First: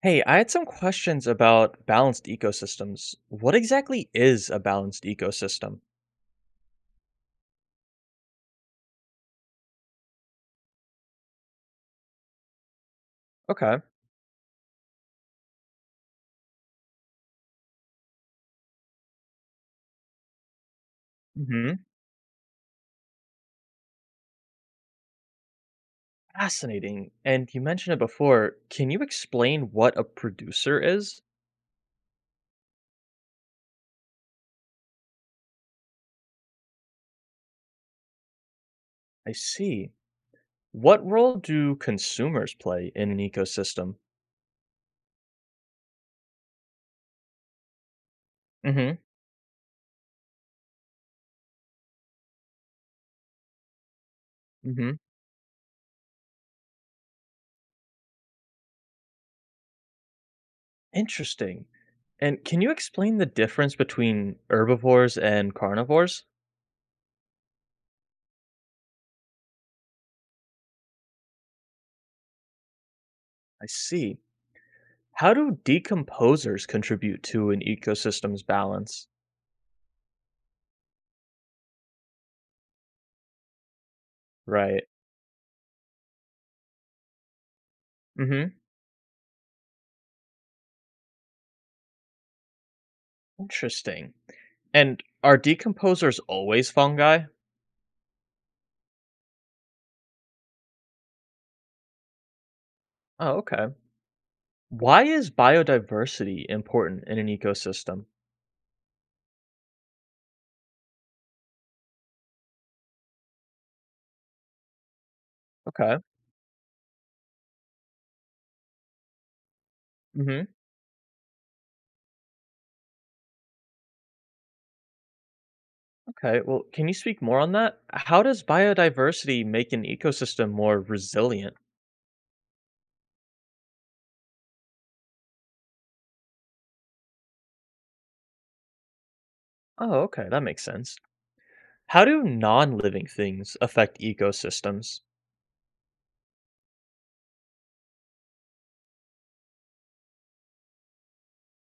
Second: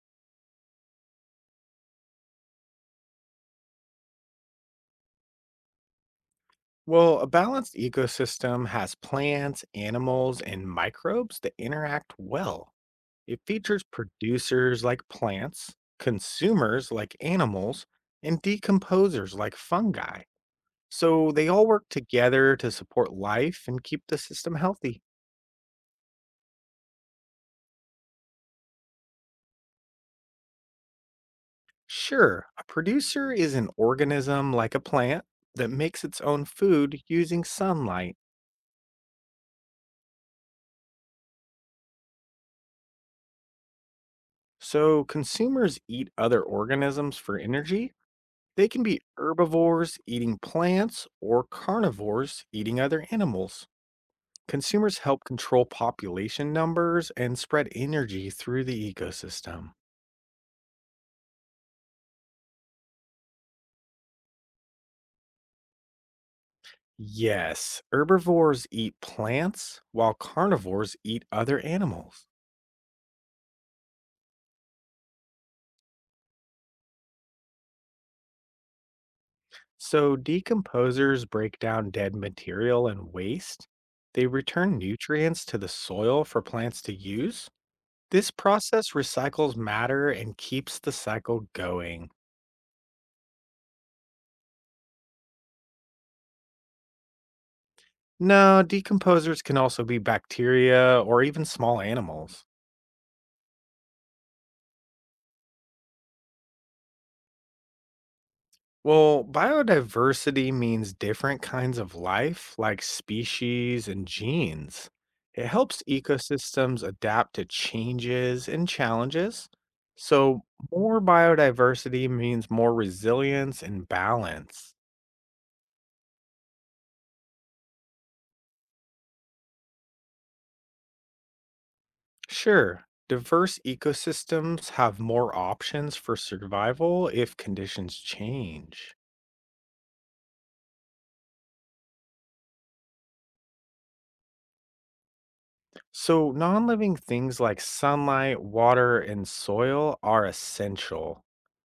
Hey, I had some questions about balanced ecosystems. What exactly is a balanced ecosystem? Well, a balanced ecosystem has plants, animals, and microbes that interact well. It Okay. features producers like plants, consumers like animals, and decomposers like fungi. So they all Hmm. work together to support life and keep the system healthy. Fascinating. And you mentioned it before. Can you explain what a producer is? Sure, a producer is an organism like a plant that makes its own food using sunlight. I see. What role do consumers play in an ecosystem? So consumers eat other organisms for energy. They can Hmm. be herbivores eating plants or carnivores eating other animals. Hmm. Consumers help control population numbers and spread energy through the ecosystem. Interesting. And can you explain the difference between herbivores and carnivores? Yes, herbivores eat plants while carnivores eat other animals. I see. How do decomposers contribute to an ecosystem's balance? So, decomposers break down dead material and waste. They return Right. nutrients to the soil for plants to use. This process recycles matter and keeps the cycle going. Interesting. And are decomposers always fungi? No, decomposers can also be bacteria or even small animals. Oh, okay. Why is biodiversity important in an ecosystem? Well, biodiversity means different kinds of life, like species and genes. It helps Okay. ecosystems adapt to changes and challenges. So, Mhm. more biodiversity means more resilience and balance. Okay. Well, can you speak more on that? How does biodiversity make an ecosystem more resilient? Sure, diverse ecosystems have more options for survival if conditions change. Oh, okay. That makes sense. How do non-living things affect ecosystems? So, non living things like sunlight, water, and soil are essential.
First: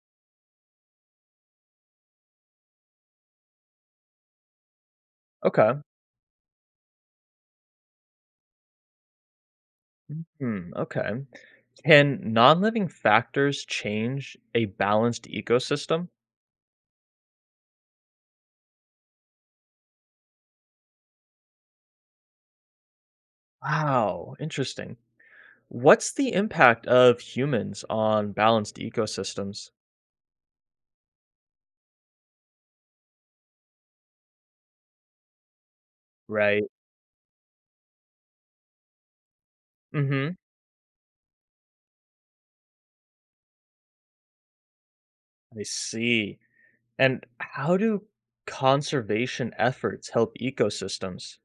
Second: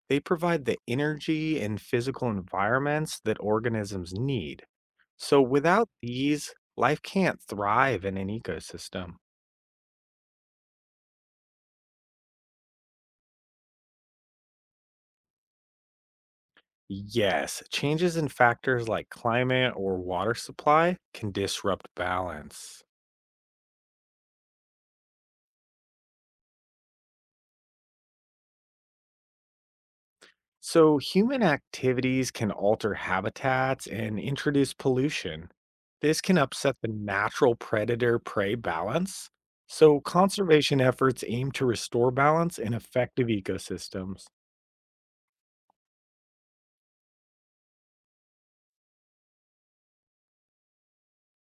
They provide the energy and physical environments that organisms need. So, Okay. without these, life can't thrive in an ecosystem. Hmm, okay. Can non-living factors change a balanced ecosystem? Yes, changes in factors like climate or water supply can disrupt balance. Wow, interesting. What's the impact of humans on balanced ecosystems? So, human activities can alter habitats and introduce pollution. This can Right. upset the natural predator prey balance. So, Hmm. conservation efforts aim to restore balance in effective ecosystems. I see. And how do conservation efforts help ecosystems?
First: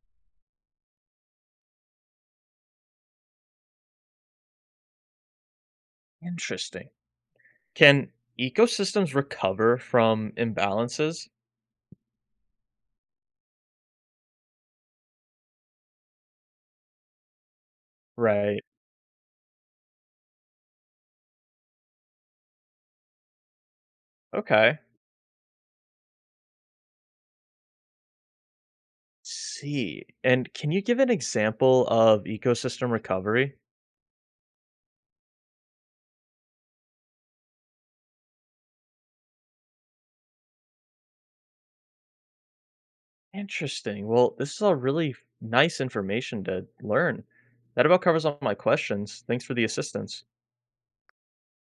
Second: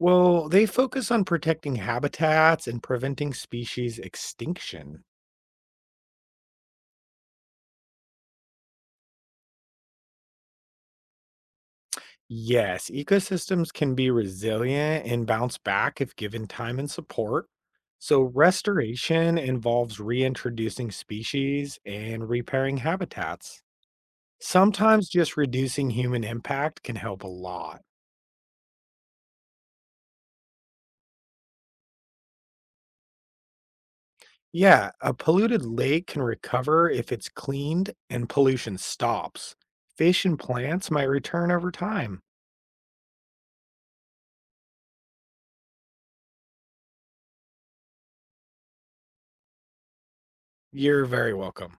Well, they focus on protecting habitats and preventing species extinction. Interesting. Can ecosystems recover from imbalances? Yes, ecosystems can be resilient and bounce back if given time and support. So, Right. restoration involves reintroducing species and repairing habitats. Okay. Sometimes just reducing human impact can help a lot. See. And can you give an example of ecosystem recovery? Yeah, a polluted lake can recover if it's cleaned and pollution stops. Fish and plants might return over time. Interesting. Well, this is all really nice information to learn. That about covers all my questions. Thanks for the assistance. You're very welcome.